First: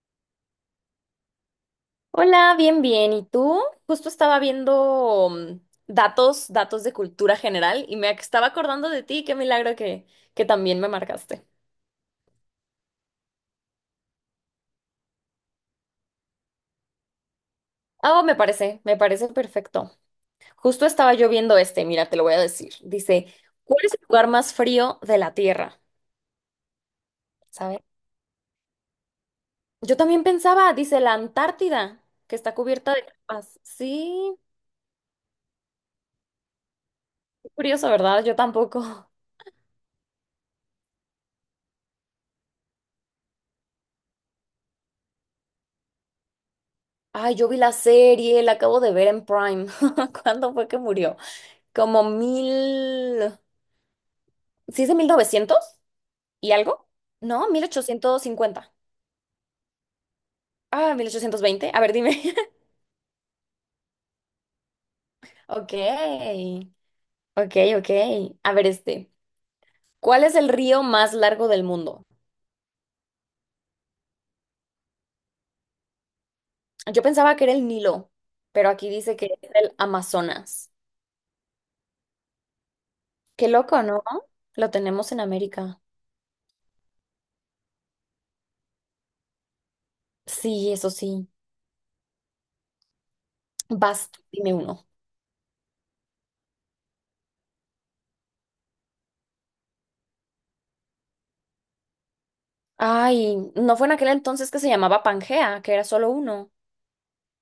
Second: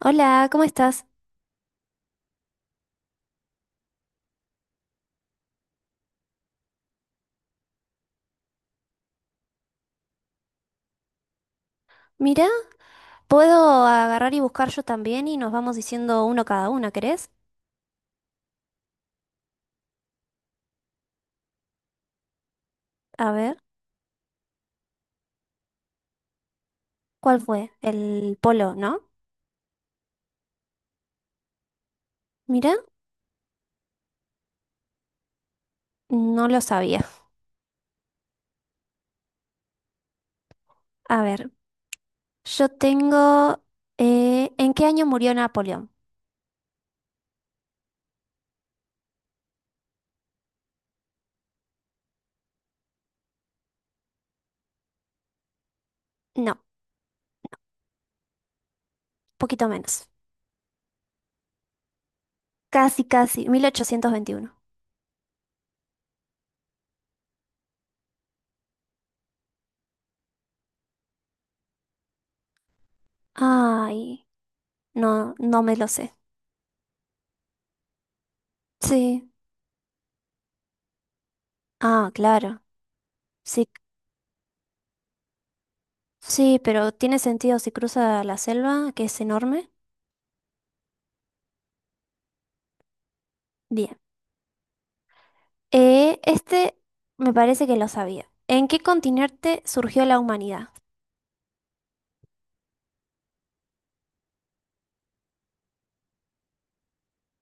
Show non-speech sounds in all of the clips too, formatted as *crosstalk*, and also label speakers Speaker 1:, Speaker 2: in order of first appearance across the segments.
Speaker 1: Hola, ¿cómo estás?
Speaker 2: Hola, bien, bien. ¿Y tú? Justo estaba viendo datos de cultura general y estaba acordando de ti. Qué milagro que también me marcaste.
Speaker 1: Mirá, puedo agarrar y buscar yo también y nos vamos diciendo uno cada una, ¿querés?
Speaker 2: Ah, me parece perfecto. Justo estaba yo viendo este, mira, te lo voy a decir. Dice,
Speaker 1: A ver,
Speaker 2: ¿cuál es el lugar más frío de la Tierra?
Speaker 1: ¿cuál fue?
Speaker 2: ¿Sabes?
Speaker 1: El polo, ¿no?
Speaker 2: Yo también pensaba, dice la Antártida, que está
Speaker 1: Mirá,
Speaker 2: cubierta de capas. Sí,
Speaker 1: no lo sabía.
Speaker 2: qué curioso, ¿verdad? Yo tampoco.
Speaker 1: A ver, yo tengo... ¿en qué año murió Napoleón?
Speaker 2: Ay, yo vi la serie, la acabo de ver en Prime. *laughs* ¿Cuándo fue que murió? Como mil... ¿Sí es de novecientos y
Speaker 1: No,
Speaker 2: algo? No, 1850.
Speaker 1: poquito menos.
Speaker 2: Ah, 1820. A ver, dime. *laughs*
Speaker 1: Casi, casi, 1821.
Speaker 2: Ok, ok, ok. A ver este. ¿Cuál es el río más largo del mundo?
Speaker 1: Ay, no, no me lo sé.
Speaker 2: Yo pensaba que era el Nilo, pero aquí dice que
Speaker 1: Sí.
Speaker 2: es el Amazonas.
Speaker 1: Ah, claro.
Speaker 2: Qué
Speaker 1: Sí,
Speaker 2: loco, ¿no? Lo tenemos en América.
Speaker 1: sí, pero tiene sentido si cruza la selva, que es enorme.
Speaker 2: Sí, eso sí.
Speaker 1: Bien.
Speaker 2: Vas, dime uno.
Speaker 1: Este me parece que lo sabía. ¿En qué continente surgió la humanidad?
Speaker 2: Ay, ¿no fue en aquel entonces que se llamaba Pangea, que era solo uno?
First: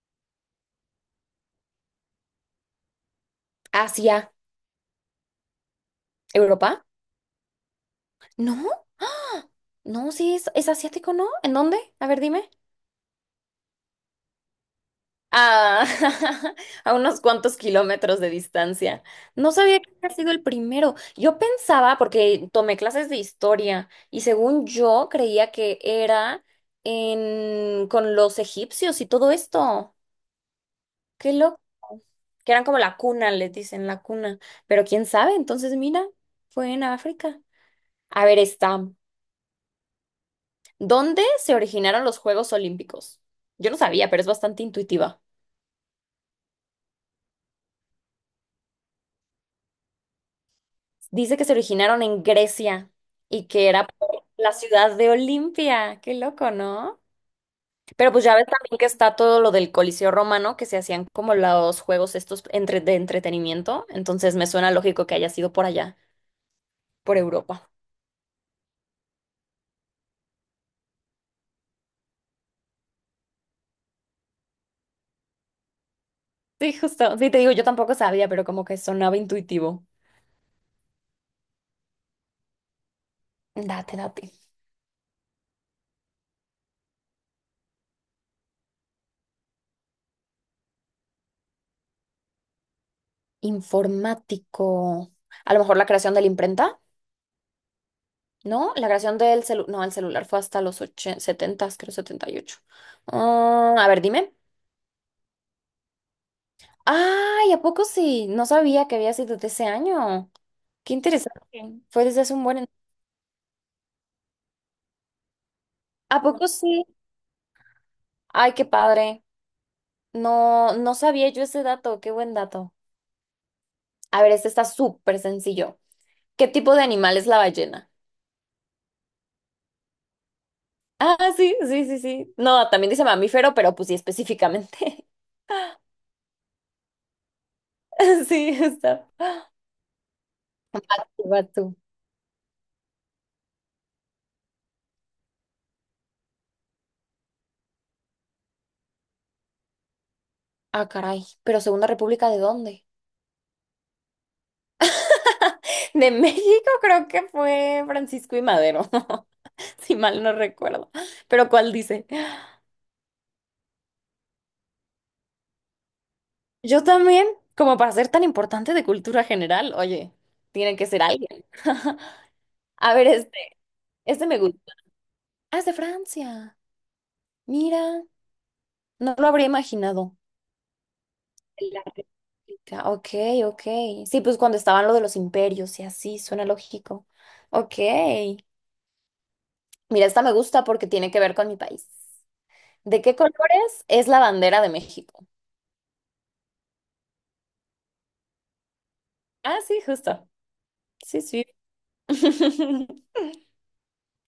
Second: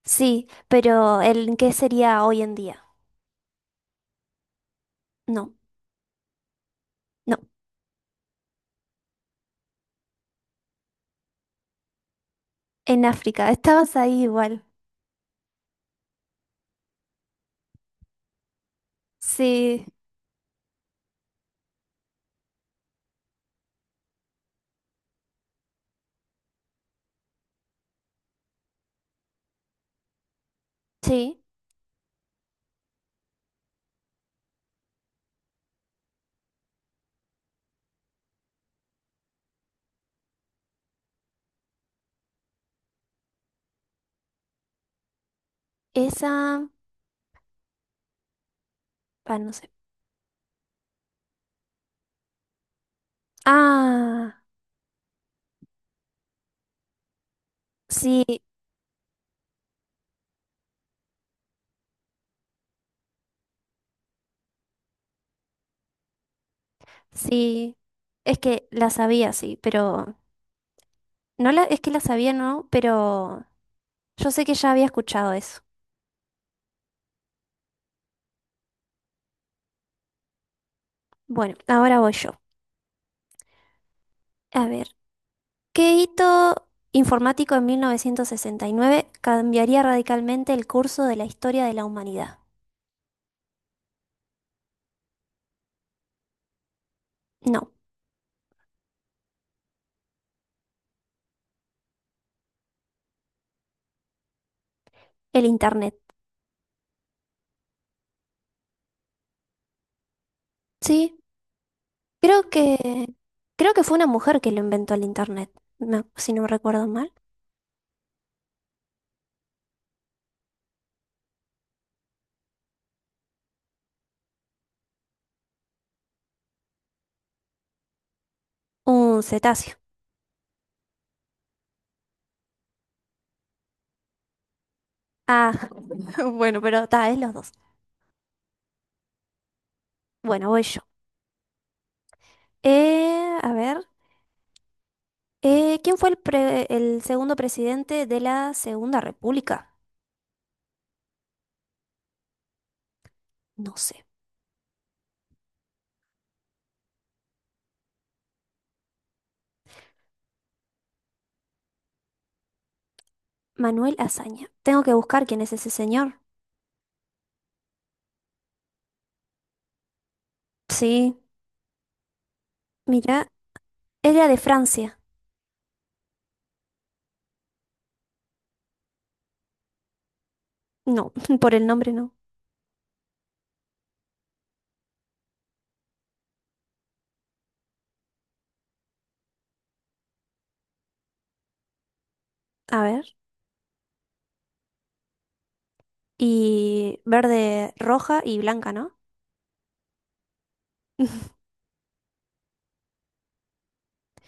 Speaker 1: Sí, pero ¿en qué sería hoy en día?
Speaker 2: Asia,
Speaker 1: No,
Speaker 2: Europa.
Speaker 1: no,
Speaker 2: No. No, sí, es asiático, ¿no? ¿En dónde? A ver, dime.
Speaker 1: en África. *laughs* Estabas ahí igual.
Speaker 2: Ah, *laughs* a unos cuantos kilómetros de distancia. No sabía
Speaker 1: Sí,
Speaker 2: que había sido el primero. Yo pensaba, porque tomé clases de historia, y según yo creía que era en, con los egipcios y todo esto. Qué
Speaker 1: sí,
Speaker 2: loco. Que eran como la cuna, les dicen, la cuna. Pero quién sabe, entonces mira, fue en África. A ver, está. ¿Dónde se originaron los Juegos Olímpicos? Yo no sabía, pero es bastante intuitiva.
Speaker 1: esa... Ah, no sé.
Speaker 2: Dice que se originaron en Grecia y que era por
Speaker 1: Ah,
Speaker 2: la ciudad de Olimpia. Qué loco, ¿no? Pero
Speaker 1: sí,
Speaker 2: pues ya ves también que está todo lo del Coliseo Romano, que se hacían como los juegos estos de entretenimiento. Entonces me suena lógico que haya sido por allá, por Europa.
Speaker 1: sí. Es que la sabía, sí, pero... No la... Es que la sabía, no, pero yo sé que ya había escuchado eso.
Speaker 2: Sí, justo. Sí, te digo, yo tampoco sabía, pero como que sonaba intuitivo.
Speaker 1: Bueno, ahora voy yo.
Speaker 2: Date, date.
Speaker 1: A ver. ¿Qué hito informático en 1969 cambiaría radicalmente el curso de la historia de la humanidad?
Speaker 2: Informático. A lo mejor la creación de la imprenta.
Speaker 1: No,
Speaker 2: No, la creación del celular, no, el celular fue hasta los 80, 70, creo 78. Ah, a ver, dime.
Speaker 1: el Internet.
Speaker 2: Ay, ¿a poco sí? No sabía que había sido de ese año. Qué
Speaker 1: Sí,
Speaker 2: interesante. Fue desde hace un
Speaker 1: creo
Speaker 2: buen...
Speaker 1: que creo que fue una mujer que lo inventó el Internet,
Speaker 2: ¿A
Speaker 1: si no
Speaker 2: poco sí?
Speaker 1: recuerdo mal.
Speaker 2: Ay, qué padre. No, no sabía yo ese dato. Qué buen dato. A ver, este está súper sencillo. ¿Qué tipo de animal es la ballena?
Speaker 1: Un cetáceo.
Speaker 2: Ah, sí, sí, sí, sí. No, también dice mamífero, pero pues sí, específicamente.
Speaker 1: Ah, *laughs* bueno, pero está, es los dos.
Speaker 2: *laughs* Sí, está.
Speaker 1: Bueno, voy yo.
Speaker 2: Va tú.
Speaker 1: Eh, a ver, ¿Quién fue el segundo presidente de la Segunda República?
Speaker 2: Ah, caray. ¿Pero Segunda República de dónde?
Speaker 1: No sé.
Speaker 2: *laughs* De México creo que fue Francisco y Madero, *laughs* si mal no recuerdo. Pero ¿cuál dice?
Speaker 1: Manuel Azaña. Tengo que buscar quién es ese señor.
Speaker 2: Yo también, como para ser tan importante de cultura general, oye, tiene que ser
Speaker 1: Sí,
Speaker 2: alguien. *laughs* A ver,
Speaker 1: mira,
Speaker 2: este
Speaker 1: era de
Speaker 2: me gusta.
Speaker 1: Francia.
Speaker 2: Ah, es de Francia. Mira, no lo habría imaginado.
Speaker 1: No, *laughs* por el
Speaker 2: La
Speaker 1: nombre no.
Speaker 2: República. Ok, ok. Sí, pues cuando estaban lo de los imperios y así, suena lógico. Ok. Mira, esta me gusta porque tiene que ver con mi país.
Speaker 1: A
Speaker 2: ¿De qué
Speaker 1: ver.
Speaker 2: colores es la bandera de México?
Speaker 1: Y verde, roja y blanca, ¿no?
Speaker 2: Ah, sí, justo. Sí,
Speaker 1: *laughs*
Speaker 2: sí. *laughs*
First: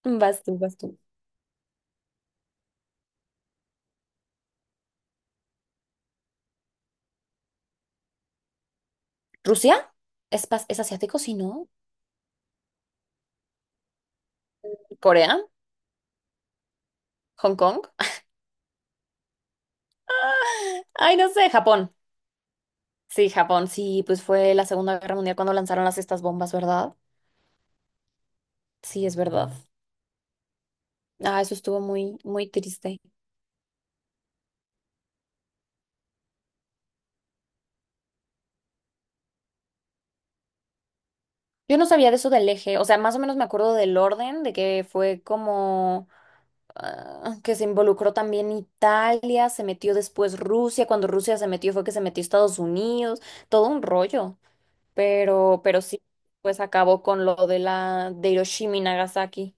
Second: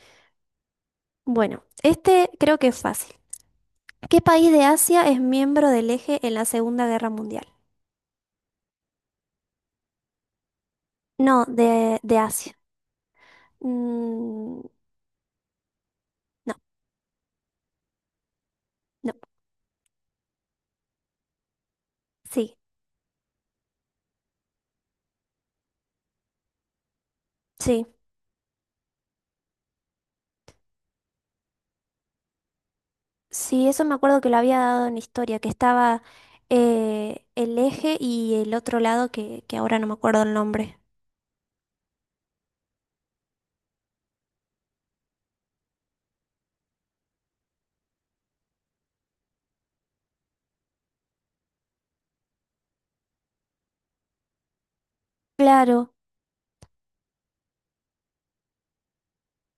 Speaker 2: Vas tú, vas tú.
Speaker 1: Bueno, este creo que es fácil. ¿Qué país de Asia es miembro del eje en la Segunda Guerra Mundial?
Speaker 2: ¿Rusia? ¿Es, es asiático? Sí,
Speaker 1: No,
Speaker 2: ¿no?
Speaker 1: de Asia. Mm,
Speaker 2: ¿Corea?
Speaker 1: no,
Speaker 2: ¿Hong Kong?
Speaker 1: no.
Speaker 2: *laughs* Ay, no sé, Japón.
Speaker 1: Sí,
Speaker 2: Sí, Japón, sí, pues fue la Segunda Guerra Mundial cuando lanzaron las estas bombas, ¿verdad?
Speaker 1: sí.
Speaker 2: Sí, es verdad. Ah, eso estuvo muy, muy triste.
Speaker 1: Sí, eso me acuerdo que lo había dado en historia, que estaba el eje y el otro lado que ahora no me acuerdo el nombre.
Speaker 2: Yo no sabía de eso del eje, o sea, más o menos me acuerdo del orden, de que fue como ah, que se involucró también Italia, se metió después Rusia, cuando Rusia se metió fue que se metió Estados Unidos, todo un rollo. Pero
Speaker 1: Claro.
Speaker 2: sí, pues acabó con lo de la de Hiroshima y Nagasaki.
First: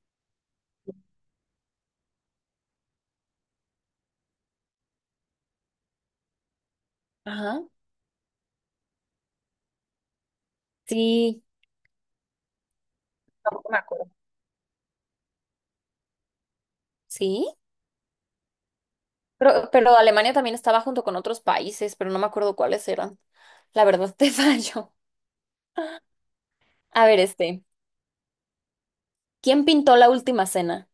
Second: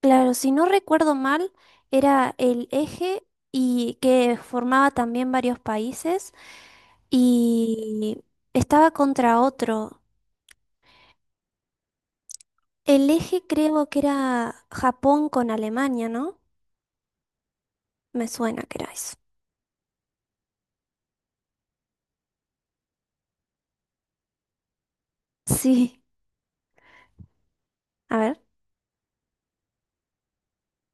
Speaker 1: Claro, si no recuerdo mal, era el eje y que formaba también varios países
Speaker 2: Ajá.
Speaker 1: y estaba contra otro.
Speaker 2: Sí,
Speaker 1: El eje
Speaker 2: tampoco me
Speaker 1: creo que
Speaker 2: acuerdo.
Speaker 1: era Japón con Alemania, ¿no?
Speaker 2: Sí.
Speaker 1: Me suena que era eso.
Speaker 2: Pero Alemania también estaba junto con otros países, pero no me acuerdo cuáles eran. La verdad te *laughs* fallo.
Speaker 1: Sí.
Speaker 2: A ver, este,
Speaker 1: A ver,
Speaker 2: ¿quién pintó la última cena?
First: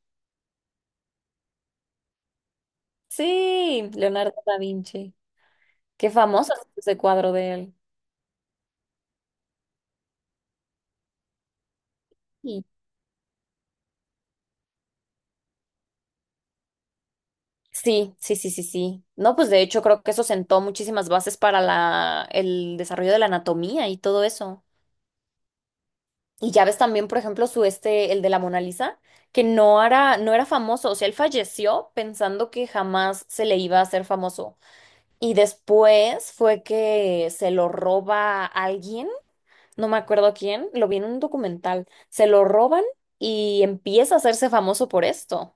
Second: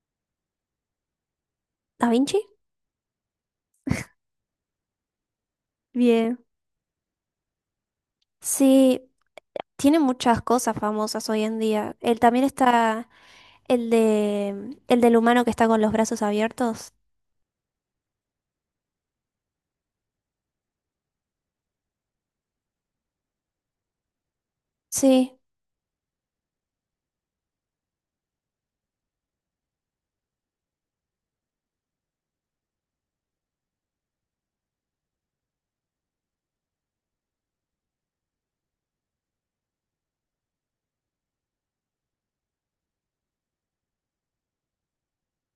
Speaker 1: Da Vinci.
Speaker 2: Sí, Leonardo da Vinci. Qué
Speaker 1: Bien.
Speaker 2: famoso es ese cuadro de él.
Speaker 1: Sí, tiene muchas cosas famosas hoy en día. Él también
Speaker 2: Sí,
Speaker 1: está el de el del humano que está con los brazos abiertos.
Speaker 2: sí, sí, sí, sí. Sí. No, pues de hecho creo que eso sentó muchísimas bases para el desarrollo de la anatomía y todo eso.
Speaker 1: Sí.
Speaker 2: Y ya ves también, por ejemplo, su este, el de la Mona Lisa, que no era famoso, o sea, él falleció pensando que jamás se le iba a hacer famoso. Y después fue que se lo roba alguien, no me acuerdo quién, lo vi en un documental, se lo roban y empieza a hacerse famoso por esto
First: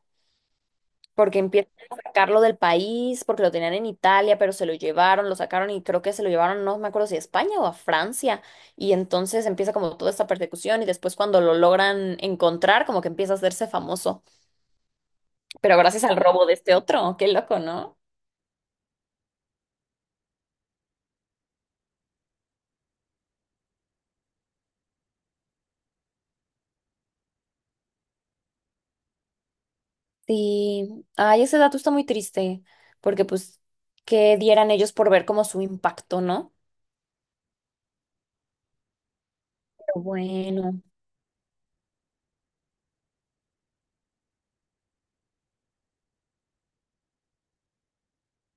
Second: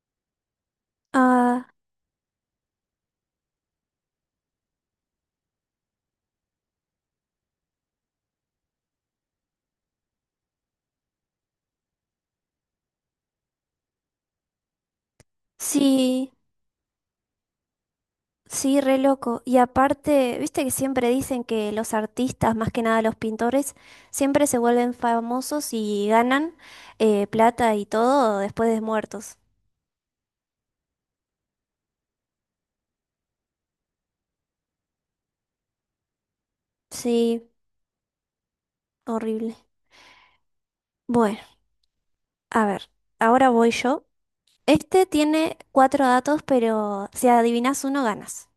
Speaker 2: porque
Speaker 1: Ah,
Speaker 2: empiezan a sacarlo del país, porque lo tenían en Italia, pero se lo llevaron, lo sacaron y creo que se lo llevaron, no me acuerdo si a España o a Francia, y entonces empieza como toda esta persecución y después cuando lo logran encontrar, como que empieza a hacerse famoso, pero gracias al
Speaker 1: sí.
Speaker 2: robo de este otro, qué loco, ¿no?
Speaker 1: Sí, re loco. Y aparte, viste que siempre dicen que los artistas, más que nada los pintores, siempre se vuelven famosos y ganan plata y todo después de muertos.
Speaker 2: Sí, ay, ese dato está muy triste, porque pues, ¿qué dieran ellos por ver como su impacto, ¿no?
Speaker 1: Sí, horrible.
Speaker 2: Pero bueno,
Speaker 1: Bueno, a ver, ahora voy yo. Este tiene cuatro datos, pero si adivinas uno, ganas.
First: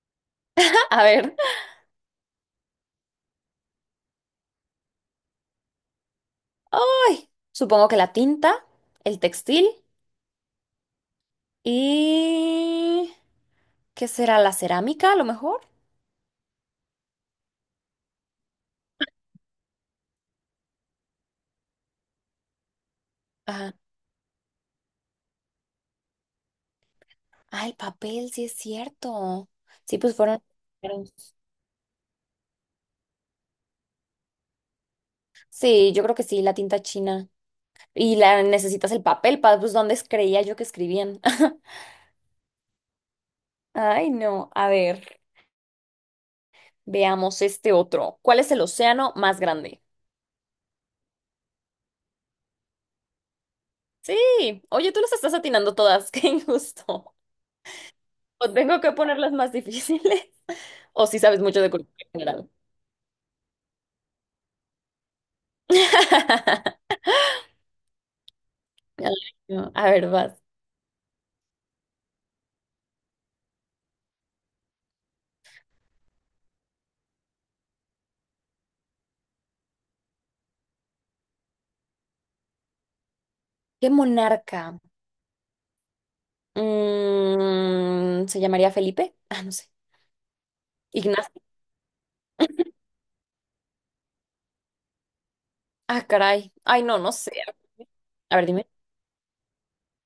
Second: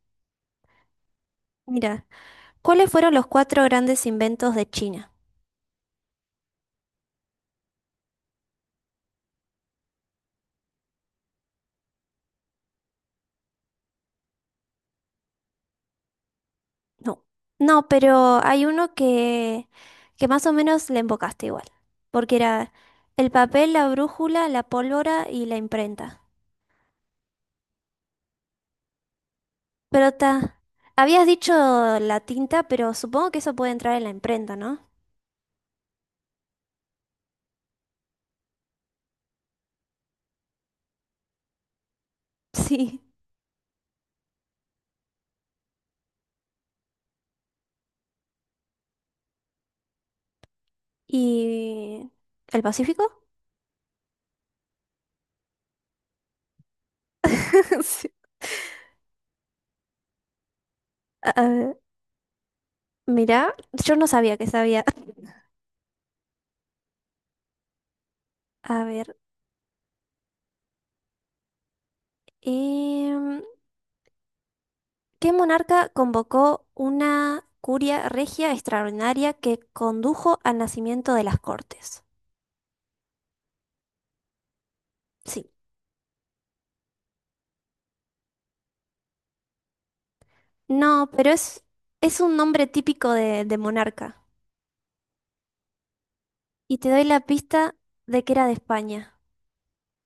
Speaker 2: *laughs* a ver,
Speaker 1: Mira, ¿cuáles fueron los cuatro grandes inventos de China?
Speaker 2: ay, supongo que la tinta, el textil y... ¿Qué será la cerámica a lo mejor?
Speaker 1: No, no, pero hay uno que más o menos le embocaste igual, porque era el papel,
Speaker 2: Ajá.
Speaker 1: la brújula, la pólvora y la imprenta.
Speaker 2: Ah, el papel, sí es cierto. Sí,
Speaker 1: Pero
Speaker 2: pues fueron.
Speaker 1: ta, habías
Speaker 2: primeros.
Speaker 1: dicho la tinta, pero supongo que eso puede entrar en la imprenta, ¿no?
Speaker 2: Sí, yo creo que sí, la tinta china. Y la necesitas el papel, para pues ¿dónde creía yo que escribían? *laughs*
Speaker 1: Sí.
Speaker 2: Ay, no. A ver, veamos este otro. ¿Cuál es el océano más grande?
Speaker 1: ¿Y el Pacífico?
Speaker 2: Sí. Oye, tú las estás atinando todas. *laughs* Qué injusto.
Speaker 1: *laughs* Sí.
Speaker 2: O tengo que ponerlas más difíciles. *laughs* O si sabes
Speaker 1: A
Speaker 2: mucho de
Speaker 1: ver,
Speaker 2: cultura general.
Speaker 1: mirá, yo no sabía que sabía. *laughs*
Speaker 2: *laughs*
Speaker 1: A ver,
Speaker 2: Ay, no. A ver, vas.
Speaker 1: em, ¿qué monarca convocó una curia regia extraordinaria que condujo al nacimiento de las Cortes?
Speaker 2: ¿Qué monarca?
Speaker 1: Sí.
Speaker 2: ¿Se llamaría Felipe? Ah, no sé.
Speaker 1: No, pero
Speaker 2: Ignacio.
Speaker 1: es un nombre
Speaker 2: *laughs*
Speaker 1: típico de monarca.
Speaker 2: Ah, caray.
Speaker 1: Y
Speaker 2: Ay,
Speaker 1: te
Speaker 2: no,
Speaker 1: doy
Speaker 2: no
Speaker 1: la
Speaker 2: sé.
Speaker 1: pista de que
Speaker 2: A
Speaker 1: era
Speaker 2: ver,
Speaker 1: de
Speaker 2: dime.
Speaker 1: España.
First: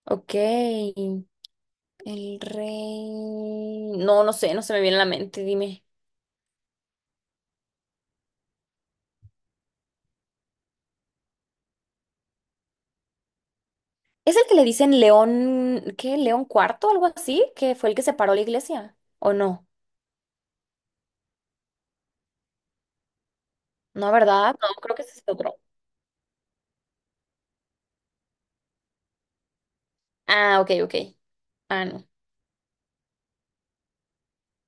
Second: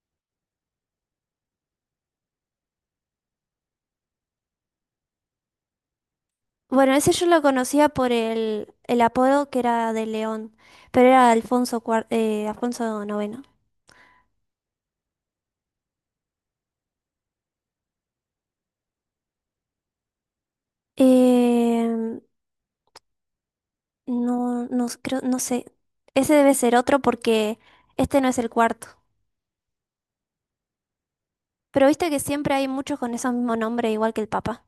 Speaker 2: Ok. El rey. No, no sé, no se me viene a la mente, dime.
Speaker 1: Bueno, ese yo lo conocía por el apodo que era de León, pero era Alfonso, Alfonso IX.
Speaker 2: ¿Es el que le dicen León, qué? ¿León cuarto, algo así? ¿Que fue el que separó la iglesia? ¿O no?
Speaker 1: Em,
Speaker 2: No, ¿verdad?
Speaker 1: no,
Speaker 2: No,
Speaker 1: no,
Speaker 2: creo que ese
Speaker 1: creo,
Speaker 2: es
Speaker 1: no
Speaker 2: otro.
Speaker 1: sé. Ese debe ser otro porque este no es el cuarto.
Speaker 2: Ah, ok, ok. Ah,
Speaker 1: Pero
Speaker 2: no.
Speaker 1: viste que siempre hay muchos con esos mismos nombres, igual que el Papa.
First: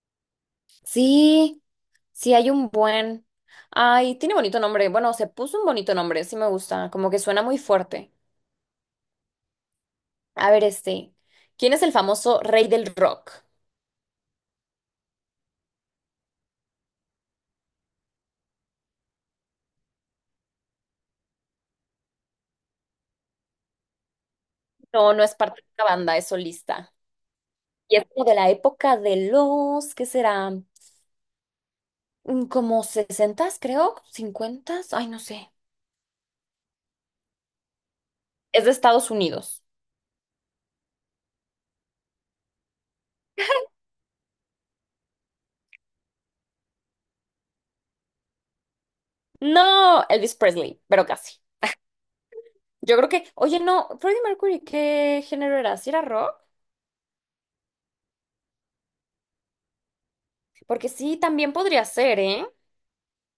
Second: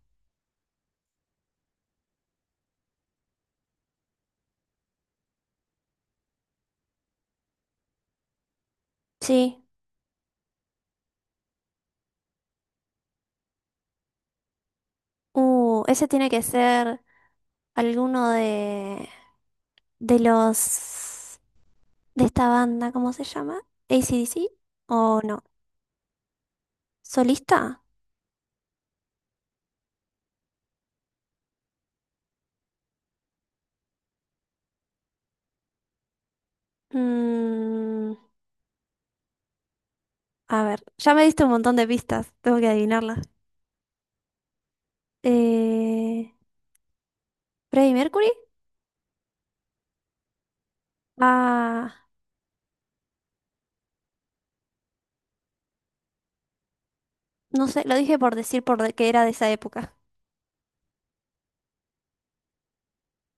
Speaker 2: Sí, sí, hay un buen. Ay, tiene bonito nombre. Bueno, se puso un bonito nombre, sí me gusta. Como que suena muy fuerte.
Speaker 1: Sí.
Speaker 2: A ver, este. ¿Quién es el famoso rey del rock?
Speaker 1: Ese tiene que ser alguno de, los... de esta banda, ¿cómo se llama? ¿ACDC?
Speaker 2: No,
Speaker 1: ¿O
Speaker 2: no es
Speaker 1: no?
Speaker 2: parte de una banda, es solista.
Speaker 1: ¿Solista?
Speaker 2: Y es como de la época de los, ¿qué será? Como sesentas, creo, cincuentas, ay, no sé.
Speaker 1: Mm,
Speaker 2: Es de Estados Unidos.
Speaker 1: a ver, ya me diste un montón de pistas, tengo que adivinarlas. Eh, ¿Freddie Mercury?
Speaker 2: No, Elvis Presley, pero casi.
Speaker 1: Ah,
Speaker 2: Yo creo que, oye, no, Freddie Mercury, ¿qué género era? ¿Si era rock?
Speaker 1: no sé, lo dije por decir que era de esa época.
Speaker 2: Porque sí, también podría ser, ¿eh?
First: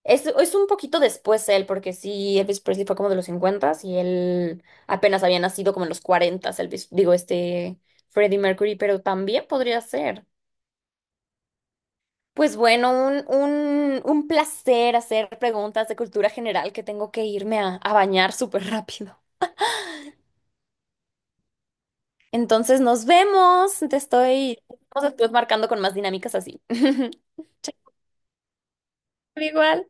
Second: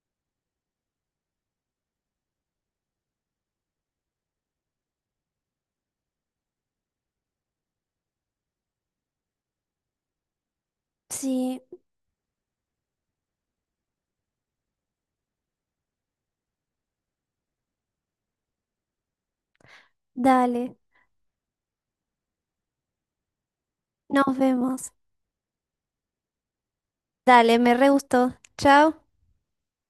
Speaker 2: Es un poquito después él, porque sí, Elvis Presley fue como de los 50 y él apenas había nacido como en los 40, Elvis, digo, este Freddie Mercury, pero también podría ser.
Speaker 1: Sí,
Speaker 2: Pues bueno, un placer hacer preguntas de cultura general que tengo que irme a bañar súper rápido.
Speaker 1: dale,
Speaker 2: Entonces nos vemos, te
Speaker 1: nos
Speaker 2: estoy,
Speaker 1: vemos.
Speaker 2: nos estoy marcando con más dinámicas así. *laughs*
Speaker 1: Dale, me
Speaker 2: Chao,
Speaker 1: re gustó. Chao.
Speaker 2: igual.